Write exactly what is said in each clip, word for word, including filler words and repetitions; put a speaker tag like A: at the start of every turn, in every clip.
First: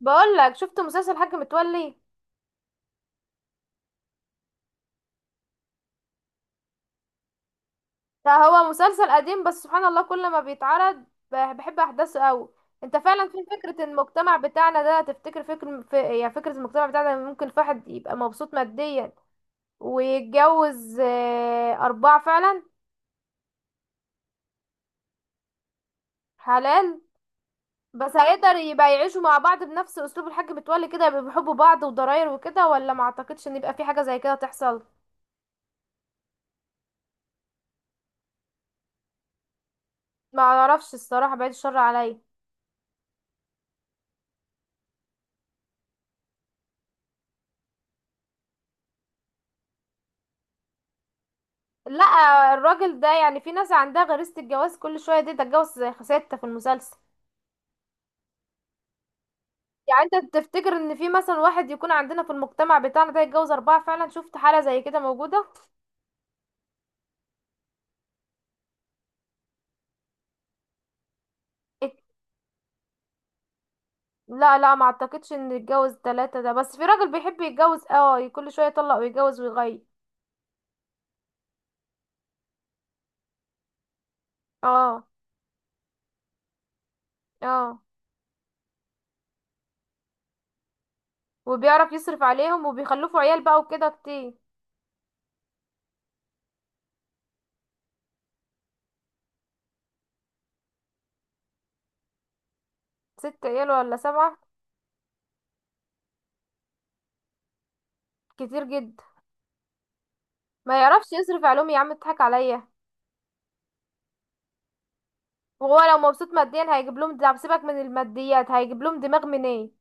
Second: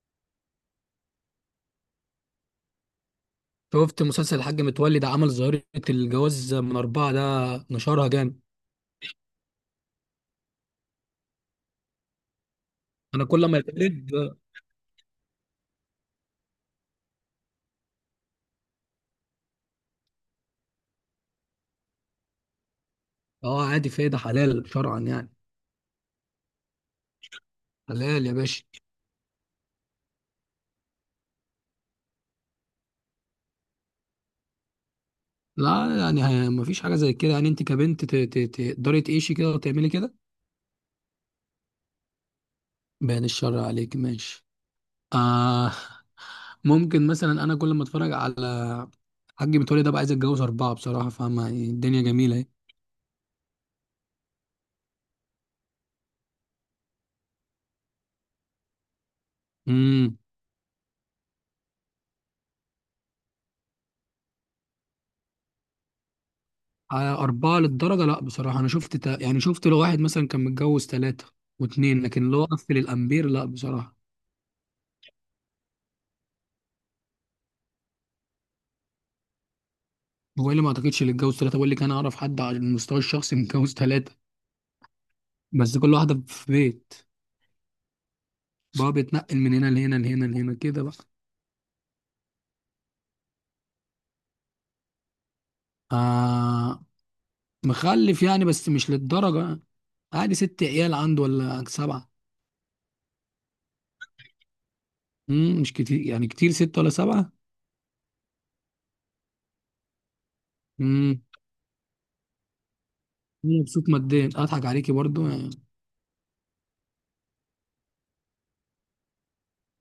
A: بقول لك شفت مسلسل الحاج متولي.
B: شفت مسلسل الحاج متولي ده عمل ظاهرة. الجواز من أربعة ده نشرها
A: ده
B: جامد.
A: هو مسلسل قديم، بس سبحان الله كل ما بيتعرض بح- بحب احداثه قوي. انت
B: أنا
A: فعلا، في
B: كل ما
A: فكرة
B: يتولد.
A: المجتمع بتاعنا ده تفتكر؟ فكر في، يعني فكرة المجتمع بتاعنا ممكن في واحد يبقى مبسوط ماديا ويتجوز آه، أربعة فعلا؟
B: أه، عادي، في إيه؟ ده حلال شرعا يعني.
A: حلال. بس
B: حلال يا
A: هيقدر
B: باشا.
A: يبقى يعيشوا مع بعض بنفس أسلوب الحاج متولي كده، يبقى بيحبوا بعض وضراير وكده؟ ولا ما اعتقدش ان يبقى في حاجة زي كده تحصل؟
B: لا يعني ه- مفيش حاجة زي كده. يعني أنت كبنت ت- ت- تقدري تعيشي كده وتعملي كده؟
A: ما اعرفش الصراحة، بعيد الشر عليا.
B: بيان الشر عليك ماشي. آه. ممكن مثلا أنا كل ما أتفرج على حاج متولي ده بقى عايز أتجوز أربعة بصراحة، فاهمة؟ يعني الدنيا
A: لا،
B: جميلة.
A: الراجل ده، يعني في ناس عندها غريزة الجواز كل شوية دي تتجوز. ستة في المسلسل. يعني
B: أهي.
A: انت تفتكر ان في مثلا واحد يكون عندنا في المجتمع بتاعنا ده يتجوز اربعة فعلا؟ شفت حالة زي كده موجودة؟
B: على أربعة للدرجة؟ لا بصراحة، أنا شفت تا... يعني شفت لو واحد مثلا كان متجوز ثلاثة
A: ات-
B: واتنين، لكن لو قفل الأمبير لا بصراحة.
A: لا، لا ما اعتقدش ان يتجوز تلاتة ده. بس في راجل بيحب يتجوز اه كل شوية يطلق ويتجوز ويغير.
B: هو إيه اللي ما أعتقدش؟ اللي اتجوز ثلاثة، بقول لك أنا أعرف حد على المستوى الشخصي متجوز ثلاثة،
A: اه.
B: بس كل واحدة في بيت.
A: اه.
B: بقى بيتنقل من هنا لهنا لهنا لهنا كده بقى.
A: وبيعرف يصرف عليهم وبيخلفوا عيال بقى وكده كتير.
B: آه، مخلف يعني، بس مش للدرجة يعني. عادي ست عيال عنده ولا سبعة.
A: ست عيال ولا سبعة؟
B: مم مش كتير يعني، كتير ست ولا سبعة.
A: كتير جدا. ما يعرفش
B: مم
A: يصرف عليهم يا عم، اضحك عليا.
B: مبسوط ماديا. أضحك عليكي برضو يعني.
A: وهو لو مبسوط ماديا هيجيب لهم دعم؟ سيبك من الماديات، هيجيب لهم دماغ منين؟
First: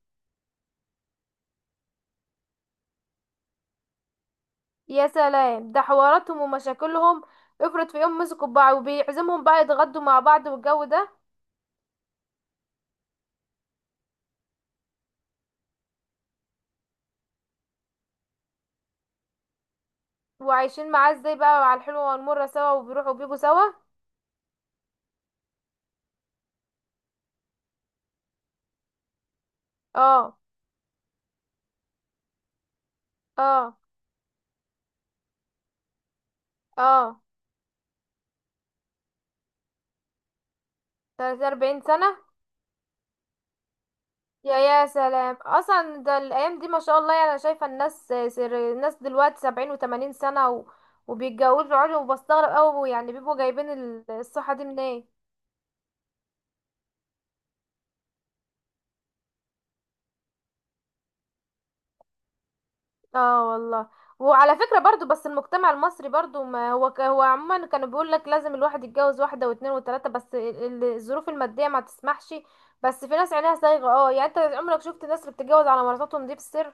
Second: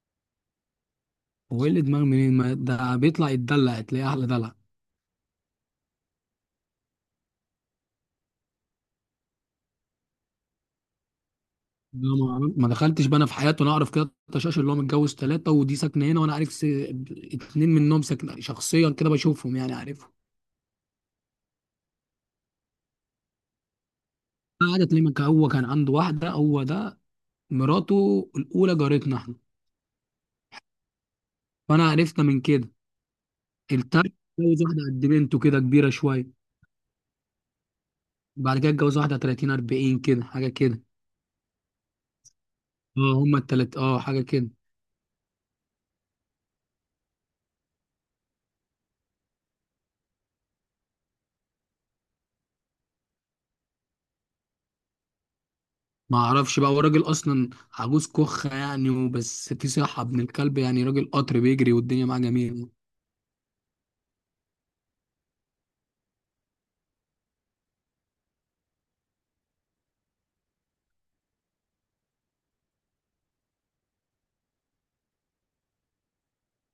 B: هو إيه اللي دماغ منين؟ ما ده بيطلع يتدلع، تلاقيه أحلى دلع.
A: يا سلام، ده حواراتهم ومشاكلهم. افرض في يوم مسكوا بعض وبيعزمهم بقى يتغدوا مع بعض والجو ده.
B: لا، ما ما دخلتش بقى انا في حياته. انا اعرف كده تشاش اللي هو متجوز ثلاثه، ودي ساكنه هنا، وانا عارف س... اتنين منهم ساكنه شخصيا، كده بشوفهم يعني، عارفهم.
A: وعايشين معاه ازاي بقى؟ على الحلوة والمرة سوا وبيروحوا وبيجوا سوا.
B: قعدت ليه مك- هو كان عنده واحده، هو ده مراته الاولى جارتنا احنا،
A: اه.
B: فانا عرفنا من كده.
A: اه.
B: التالت اتجوز واحده قد بنته كده، كبيره شويه.
A: اه.
B: بعد كده اتجوز واحده تلاتين أربعين كده، حاجه كده.
A: تلاتة أربعين سنة.
B: اه هما التلات اه حاجه كده.
A: يا يا سلام، اصلا ده الايام دي ما شاء الله، يعني انا شايفة الناس، سر الناس دلوقتي سبعين وتمانين سنة و... وبيتجوزوا عادي، وبستغرب اوي، يعني بيبقوا جايبين ال- الصحة دي منين؟
B: ما اعرفش بقى، هو راجل اصلا عجوز كخه يعني، وبس في صحه ابن الكلب يعني، راجل قطر بيجري والدنيا معاه جميله.
A: اه والله. وعلى فكرة برضو، بس المجتمع المصري برضو، ما هو ك- هو عموما كانوا بيقول لك لازم الواحد يتجوز واحدة واثنين وثلاثة، بس ال- ال- الظروف المادية ما تسمحش. بس في ناس عينيها صايغة، اه يعني انت عمرك شفت الناس اللي بتتجوز على مراتاتهم دي بالسر؟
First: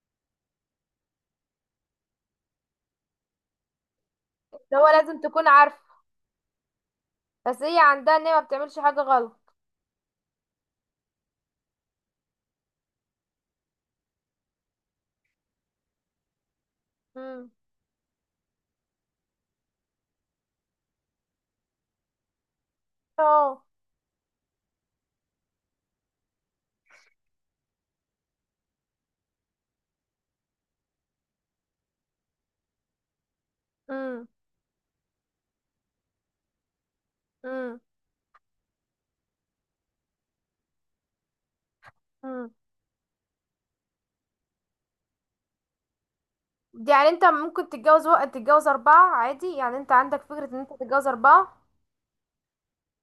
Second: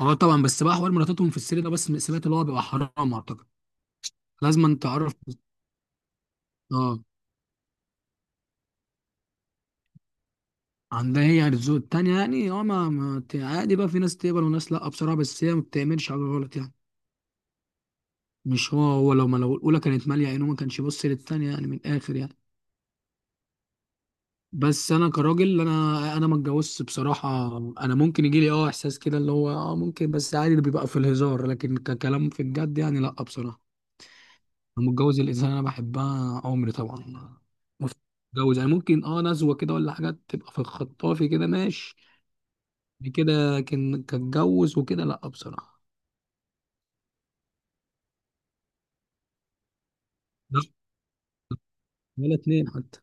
B: اه طبعا. بس بقى حوار مراتاتهم في السر ده، بس سمعت اللي هو بيبقى حرام اعتقد. لازم
A: اللي
B: انت
A: هو
B: تعرف.
A: لازم تكون عارف.
B: اه.
A: بس هي عندها ان هي ما بتعملش حاجة غلط.
B: عندها هي الذوق التانية يعني. اه، ما, ما ت- عادي بقى، في ناس تقبل وناس لا بصراحة، بس هي ما بتعملش حاجة غلط يعني.
A: امم.
B: مش هو هو لو ما لو الأولى كانت مالية عينه، ما كانش يبص للتانية يعني، من الآخر يعني.
A: اه.
B: بس أنا كراجل، أنا أنا ما اتجوزتش بصراحة. أنا ممكن يجي لي اه إحساس كده، اللي هو اه ممكن، بس عادي اللي بيبقى في الهزار، لكن ككلام في الجد يعني لا بصراحة.
A: امم.
B: انا متجوز الانسان اللي انا بحبها عمري طبعا.
A: امم.
B: متجوز يعني ممكن اه نزوه كده ولا حاجات تبقى في الخطافي كده، ماشي.
A: امم.
B: يعني كده كان كاتجوز وكده لا بصراحه.
A: يعني انت ممكن تتجوز، وقت تتجوز أربعة عادي؟ يعني انت عندك فكرة ان
B: لا،
A: انت تتجوز أربعة؟
B: ولا اتنين حتى.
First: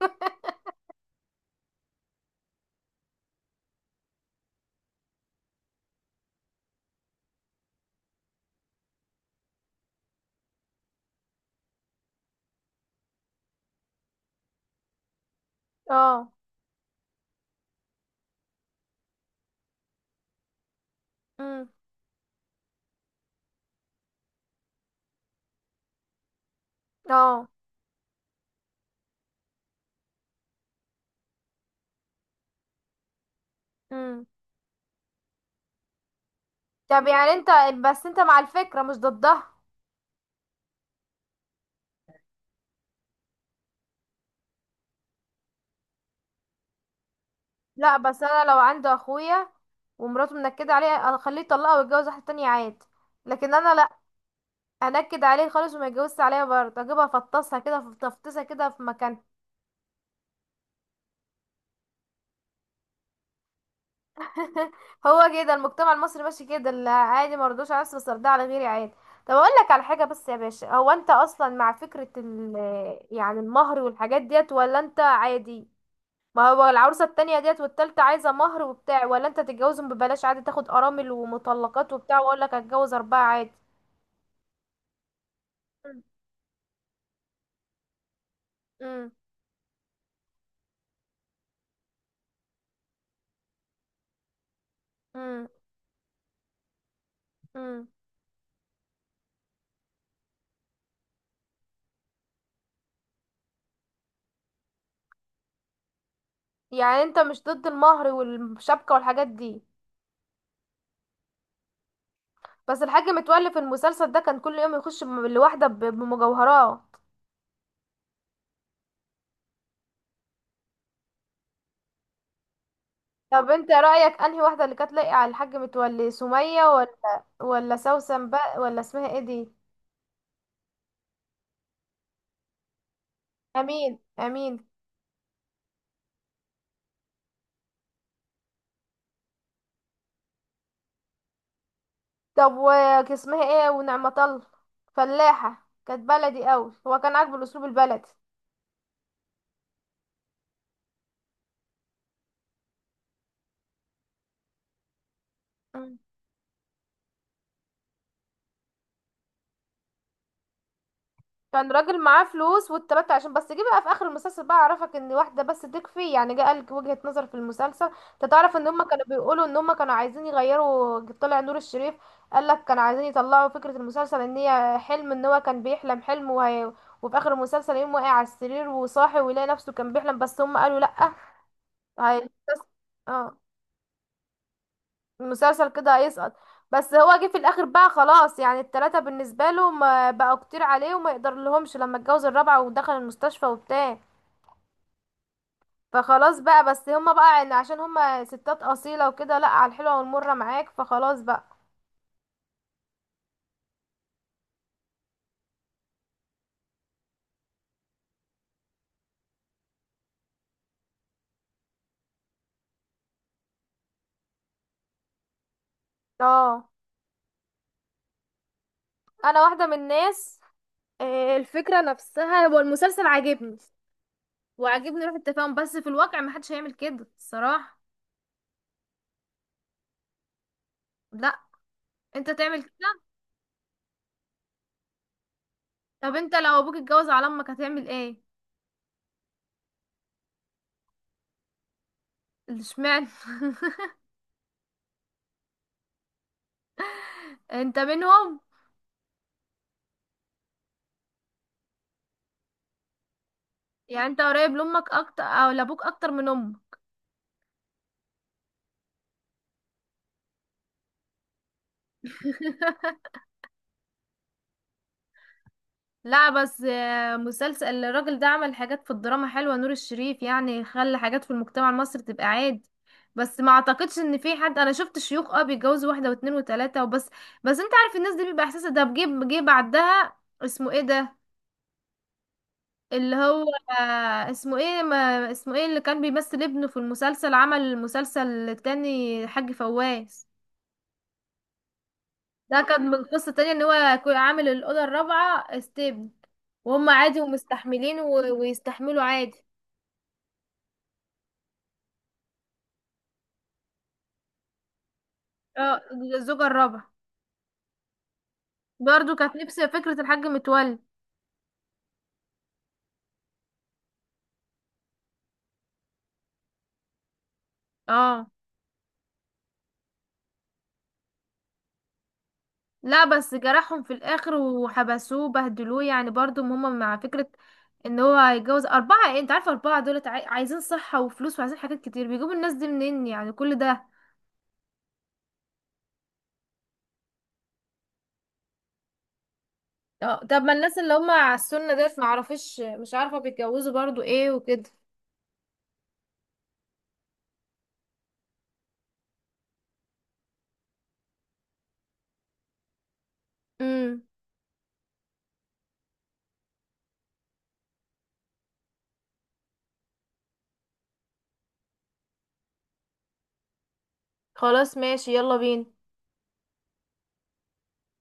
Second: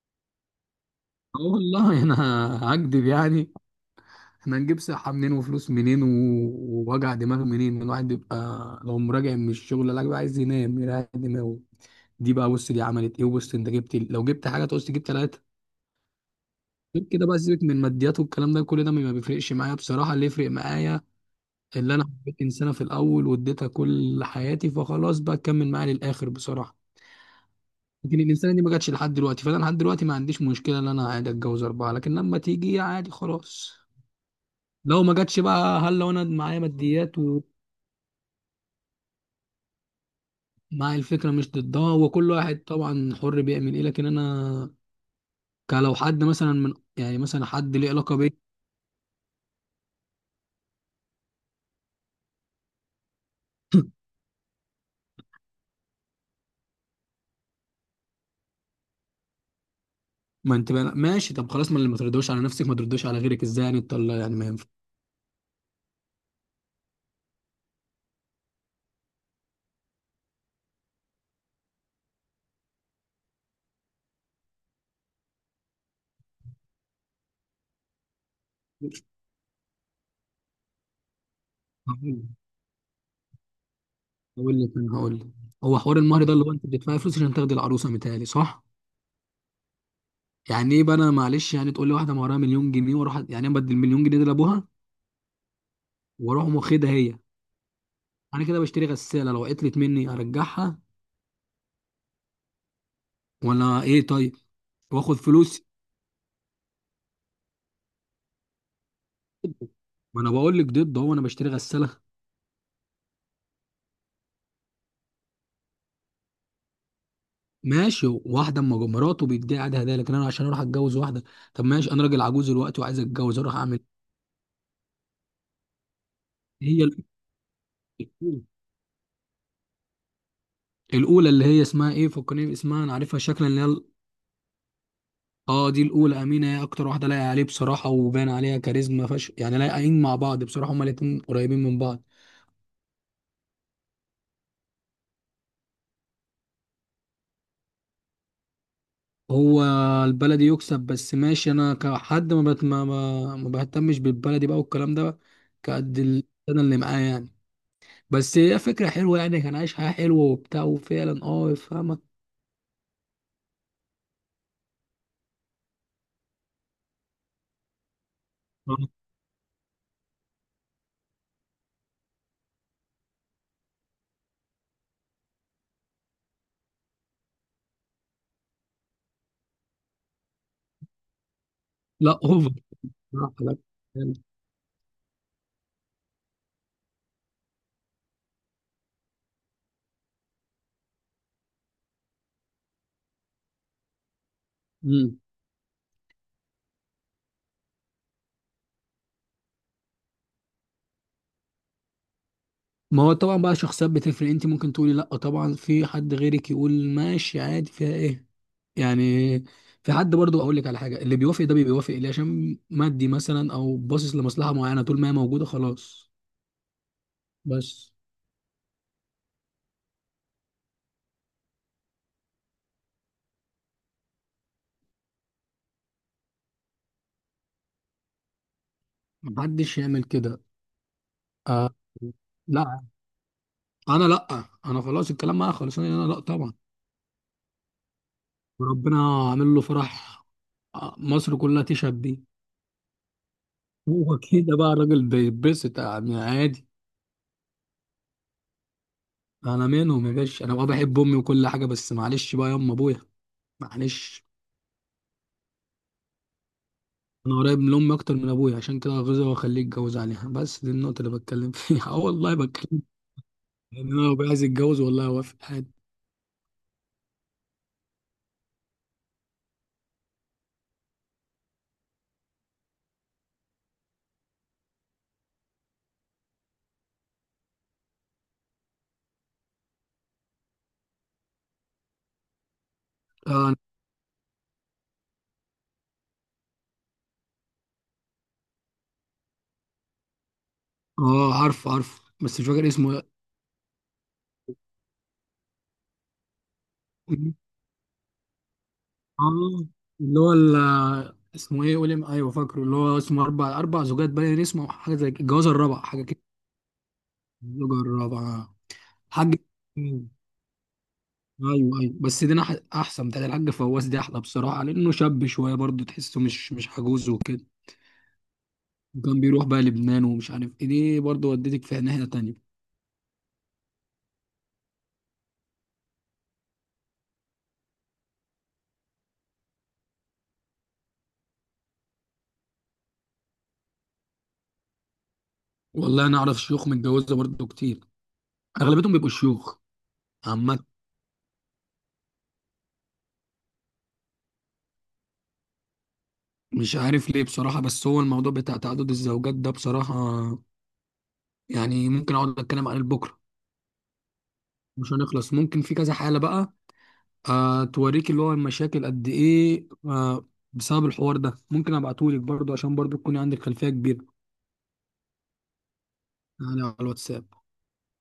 B: اه والله انا هكدب يعني. احنا هنجيب صحه منين وفلوس منين و- ووجع دماغ منين؟ الواحد بيبقى لو مراجع من الشغل لا، بيبقى عايز ينام يريح دماغه. دي بقى، بص، دي عملت ايه، وبص انت جبت ال- لو جبت حاجه تقص، تجيب ثلاثه
A: اه.
B: غير كده بقى. سيبك من الماديات والكلام ده، كل ده ما بيفرقش معايا بصراحه. اللي يفرق معايا،
A: امم.
B: اللي انا حبيت انسانه في الاول واديتها كل حياتي، فخلاص بقى تكمل معايا للاخر بصراحه.
A: اه.
B: لكن الانسانه دي ما جاتش لحد دلوقتي، فانا لحد دلوقتي ما عنديش مشكله ان انا عادي اتجوز اربعه، لكن لما تيجي عادي خلاص.
A: امم.
B: لو ما جاتش بقى، هل لو انا معايا
A: طب
B: ماديات
A: يعني انت، بس انت مع الفكرة مش ضدها؟
B: ومعايا الفكره مش ضدها؟ وكل واحد طبعا حر بيعمل ايه، لكن انا كلو حد مثلا من، يعني مثلا حد ليه
A: لا،
B: علاقه
A: بس
B: بيا.
A: انا لو عندي اخويا ومراته منكدة عليه اخليه يطلقها ويتجوز واحدة تانية عادي. لكن انا لا، انكد عليه خالص، وما يتجوزش عليا برضه، اجيبها افطسها كده في، تفطيسها كده في مكان.
B: ما انت بقى ماشي، طب خلاص، ما اللي ما تردوش على نفسك ما تردوش على غيرك، ازاي يعني انت يعني؟ ما
A: هو كده المجتمع المصري ماشي كده، اللي عادي، ما رضوش على نفسي بس ارضى على غيري عادي. طب اقول لك على حاجة بس يا باشا، هو انت اصلا مع فكرة ال يعني المهر والحاجات ديت، ولا انت عادي؟ ما هو العروسة التانية ديت والتالتة عايزة مهر وبتاع، ولا انت تتجوزهم ببلاش عادي؟ تاخد ارامل ومطلقات وبتاع،
B: ينفعش.
A: واقول لك هتجوز اربعة عادي.
B: هقول لك، انا هقول لك. هو حوار
A: مم.
B: المهر ده، اللي هو انت بتدفعي فلوس عشان تاخدي العروسه، متهيألي صح؟
A: امم.
B: يعني ايه بقى؟ انا معلش يعني، تقول لي واحده مهرها مليون جنيه واروح أ- يعني انا بدي المليون جنيه دي لابوها
A: امم.
B: واروح أقوم واخدها هي.
A: امم.
B: انا كده بشتري غساله، لو عطلت مني ارجعها ولا ايه، طيب؟ واخد فلوس.
A: يعني انت مش ضد المهر والشبكة والحاجات دي؟
B: ما انا بقول لك ضد، هو انا بشتري غساله؟
A: بس الحاج متولي في المسلسل ده كان كل يوم يخش بم- لواحدة ب- بمجوهرات.
B: ماشي، واحده اما جو- مراته بيديها عادي هدايا، لكن انا عشان اروح اتجوز واحده. طب ماشي، انا راجل عجوز دلوقتي وعايز اتجوز،
A: طب
B: اروح
A: انت
B: اعمل إيه؟
A: رأيك انهي واحدة اللي كانت لايقة على الحاج متولي، سمية
B: هي ال-
A: ولا ولا سوسن بقى، ولا اسمها ايه دي؟
B: الاولى اللي هي اسمها ايه؟ فكرني اسمها، انا عارفها شكلا، اللي هي.
A: امين، امين.
B: اه دي الاولى، امينه، هي اكتر واحده لايقه عليه بصراحه، وبان عليها كاريزما، فش يعني، لايقين مع بعض بصراحه، هما الاتنين قريبين من بعض.
A: طب وك- اسمها ايه، ونعمة الله، فلاحة كانت بلدي قوي، هو كان عاجبه الاسلوب البلدي.
B: هو البلدي يكسب، بس ماشي، انا كحد ما بت... ما, ما ما بهتمش بالبلدي بقى والكلام ده.
A: مم.
B: كقد ال- انا اللي معاه يعني. بس هي فكره حلوه يعني، كان عايش حياه حلوه وبتاع، وفعلا اه
A: كان
B: يفهمك.
A: راجل معاه فلوس والتلاتة، عشان بس جه بقى في اخر المسلسل بقى عرفك ان واحدة بس تكفي. يعني جه قالك وجهة نظر في المسلسل، انت تعرف ان هما كانوا بيقولوا ان هما كانوا عايزين يغيروا طلع نور الشريف. قالك كانوا عايزين يطلعوا فكرة المسلسل ان هي حلم، ان هو كان بيحلم حلم وهي، وفي اخر المسلسل يقوم واقع على السرير وصاحي ويلاقي نفسه كان بيحلم. بس هم قالوا لا.
B: لا
A: هي
B: اوفر، بصراحه
A: اه.
B: لا.
A: المسلسل كده هيسقط. بس هو جه في الاخر بقى خلاص، يعني التلاتة بالنسبة له ما بقوا كتير عليه وما يقدر لهمش، لما اتجوز الرابعة ودخل المستشفى وبتاع.
B: مم.
A: فخلاص بقى، بس هما بقى عن- عشان هما ستات اصيلة وكده، لا على الحلوة والمرة معاك، فخلاص بقى.
B: ما هو طبعا بقى، شخصيات بتفرق، انت ممكن تقولي لا طبعا، في حد غيرك يقول ماشي عادي، فيها ايه يعني؟ في حد برضو اقول لك على حاجه، اللي بيوافق ده بيوافق ليه؟ عشان مادي مثلا، او باصص لمصلحه معينه، طول ما هي موجوده خلاص.
A: اه.
B: بس
A: انا واحدة من الناس. آه، الفكرة نفسها، هو المسلسل عاجبني، وعاجبني روح التفاهم. بس في الواقع محدش هيعمل كده الصراحة.
B: محدش يعمل كده.
A: لا.
B: آه.
A: انت تعمل
B: لا،
A: كده؟
B: انا لا. انا خلاص الكلام معايا خلاص، انا
A: طب
B: لا
A: انت
B: طبعا.
A: لو ابوك اتجوز على امك هتعمل ايه؟
B: وربنا عامل له فرح. آه، مصر كلها تشهد بيه.
A: اشمعنى؟
B: هو كده بقى الراجل بيتبسط يعني، عادي.
A: انت منهم؟
B: انا منهم يا باشا، انا بقى بحب امي وكل حاجه، بس معلش بقى يا ام ابويا،
A: يعني انت
B: معلش.
A: قريب لامك اكتر او لابوك اكتر من امك؟
B: انا قريب من امي اكتر من ابويا، عشان كده غزة واخليه يتجوز عليها، بس دي النقطه اللي بتكلم فيها اه والله بتكلم، ان انا ابويا عايز يتجوز، والله وافق عادي.
A: لا، بس آه، مسلسل الراجل ده عمل حاجات في الدراما حلوة، نور الشريف يعني خلى حاجات في المجتمع المصري تبقى عادي. بس ما اعتقدش ان في حد. انا شفت شيوخ اه بيتجوزوا واحدة واتنين وتلاتة وبس. بس انت عارف الناس دي بيبقى احساسها ده بجيب. جه بعدها اسمه ايه ده، اللي هو
B: اه.
A: آه، اسمه ايه، ما اسمه ايه اللي كان بيمثل ابنه في المسلسل، عمل المسلسل التاني، حاج فواز.
B: اه عارف عارف، بس مش
A: ده
B: فاكر
A: كان
B: اسمه
A: من قصة تانية ان هو كو- عامل الأوضة الرابعة ستيب، وهم عادي
B: إيه.
A: ومستحملين و... ويستحملوا عادي.
B: اه اللي هو ال- اسمه ايه؟ قولي، ايوه فاكره، اللي هو اسمه اربع اربع زوجات، باين اسمه، أو حاجه زي كده، الجواز
A: اه.
B: الرابع حاجه كده.
A: الزوجة الرابعة
B: الزوجه الرابعه.
A: برضو
B: حاج.
A: كانت نفس فكرة
B: مم.
A: الحاج متولي.
B: ايوه ايوه، بس دي أنا أح- احسن بتاعت الحاج فواز دي احلى بصراحه، لانه شاب شويه برضه تحسه مش مش عجوز وكده.
A: اه.
B: وكان بيروح بقى لبنان ومش عارف ايه دي، برضه ودتك في ناحية تانية.
A: لا، بس جرحهم في الآخر وحبسوه بهدلوه، يعني برضو هما مع فكرة ان هو هيتجوز أربعة. ايه انت عارفة، أربعة دولت عاي... عايزين صحة وفلوس، وعايزين حاجات كتير، بيجيبوا الناس دي منين يعني كل ده؟
B: والله انا اعرف شيوخ متجوزة برضه كتير، اغلبيتهم بيبقوا شيوخ.
A: اه. طب ما
B: عامة
A: الناس اللي هما على السنة ديت، معرفش، مش عارفة بيتجوزوا برضو ايه وكده.
B: مش عارف ليه بصراحة، بس هو الموضوع بتاع تعدد الزوجات ده بصراحة، يعني ممكن اقعد اتكلم عن بكرة،
A: مم.
B: مش هنخلص، ممكن في كذا حالة بقى. آه، توريك اللي هو المشاكل قد ايه آه بسبب الحوار ده، ممكن ابعتهولك برضه عشان برضه تكوني عندك خلفية كبيرة.
A: خلاص ماشي، يلا بينا.
B: يعني على الواتساب.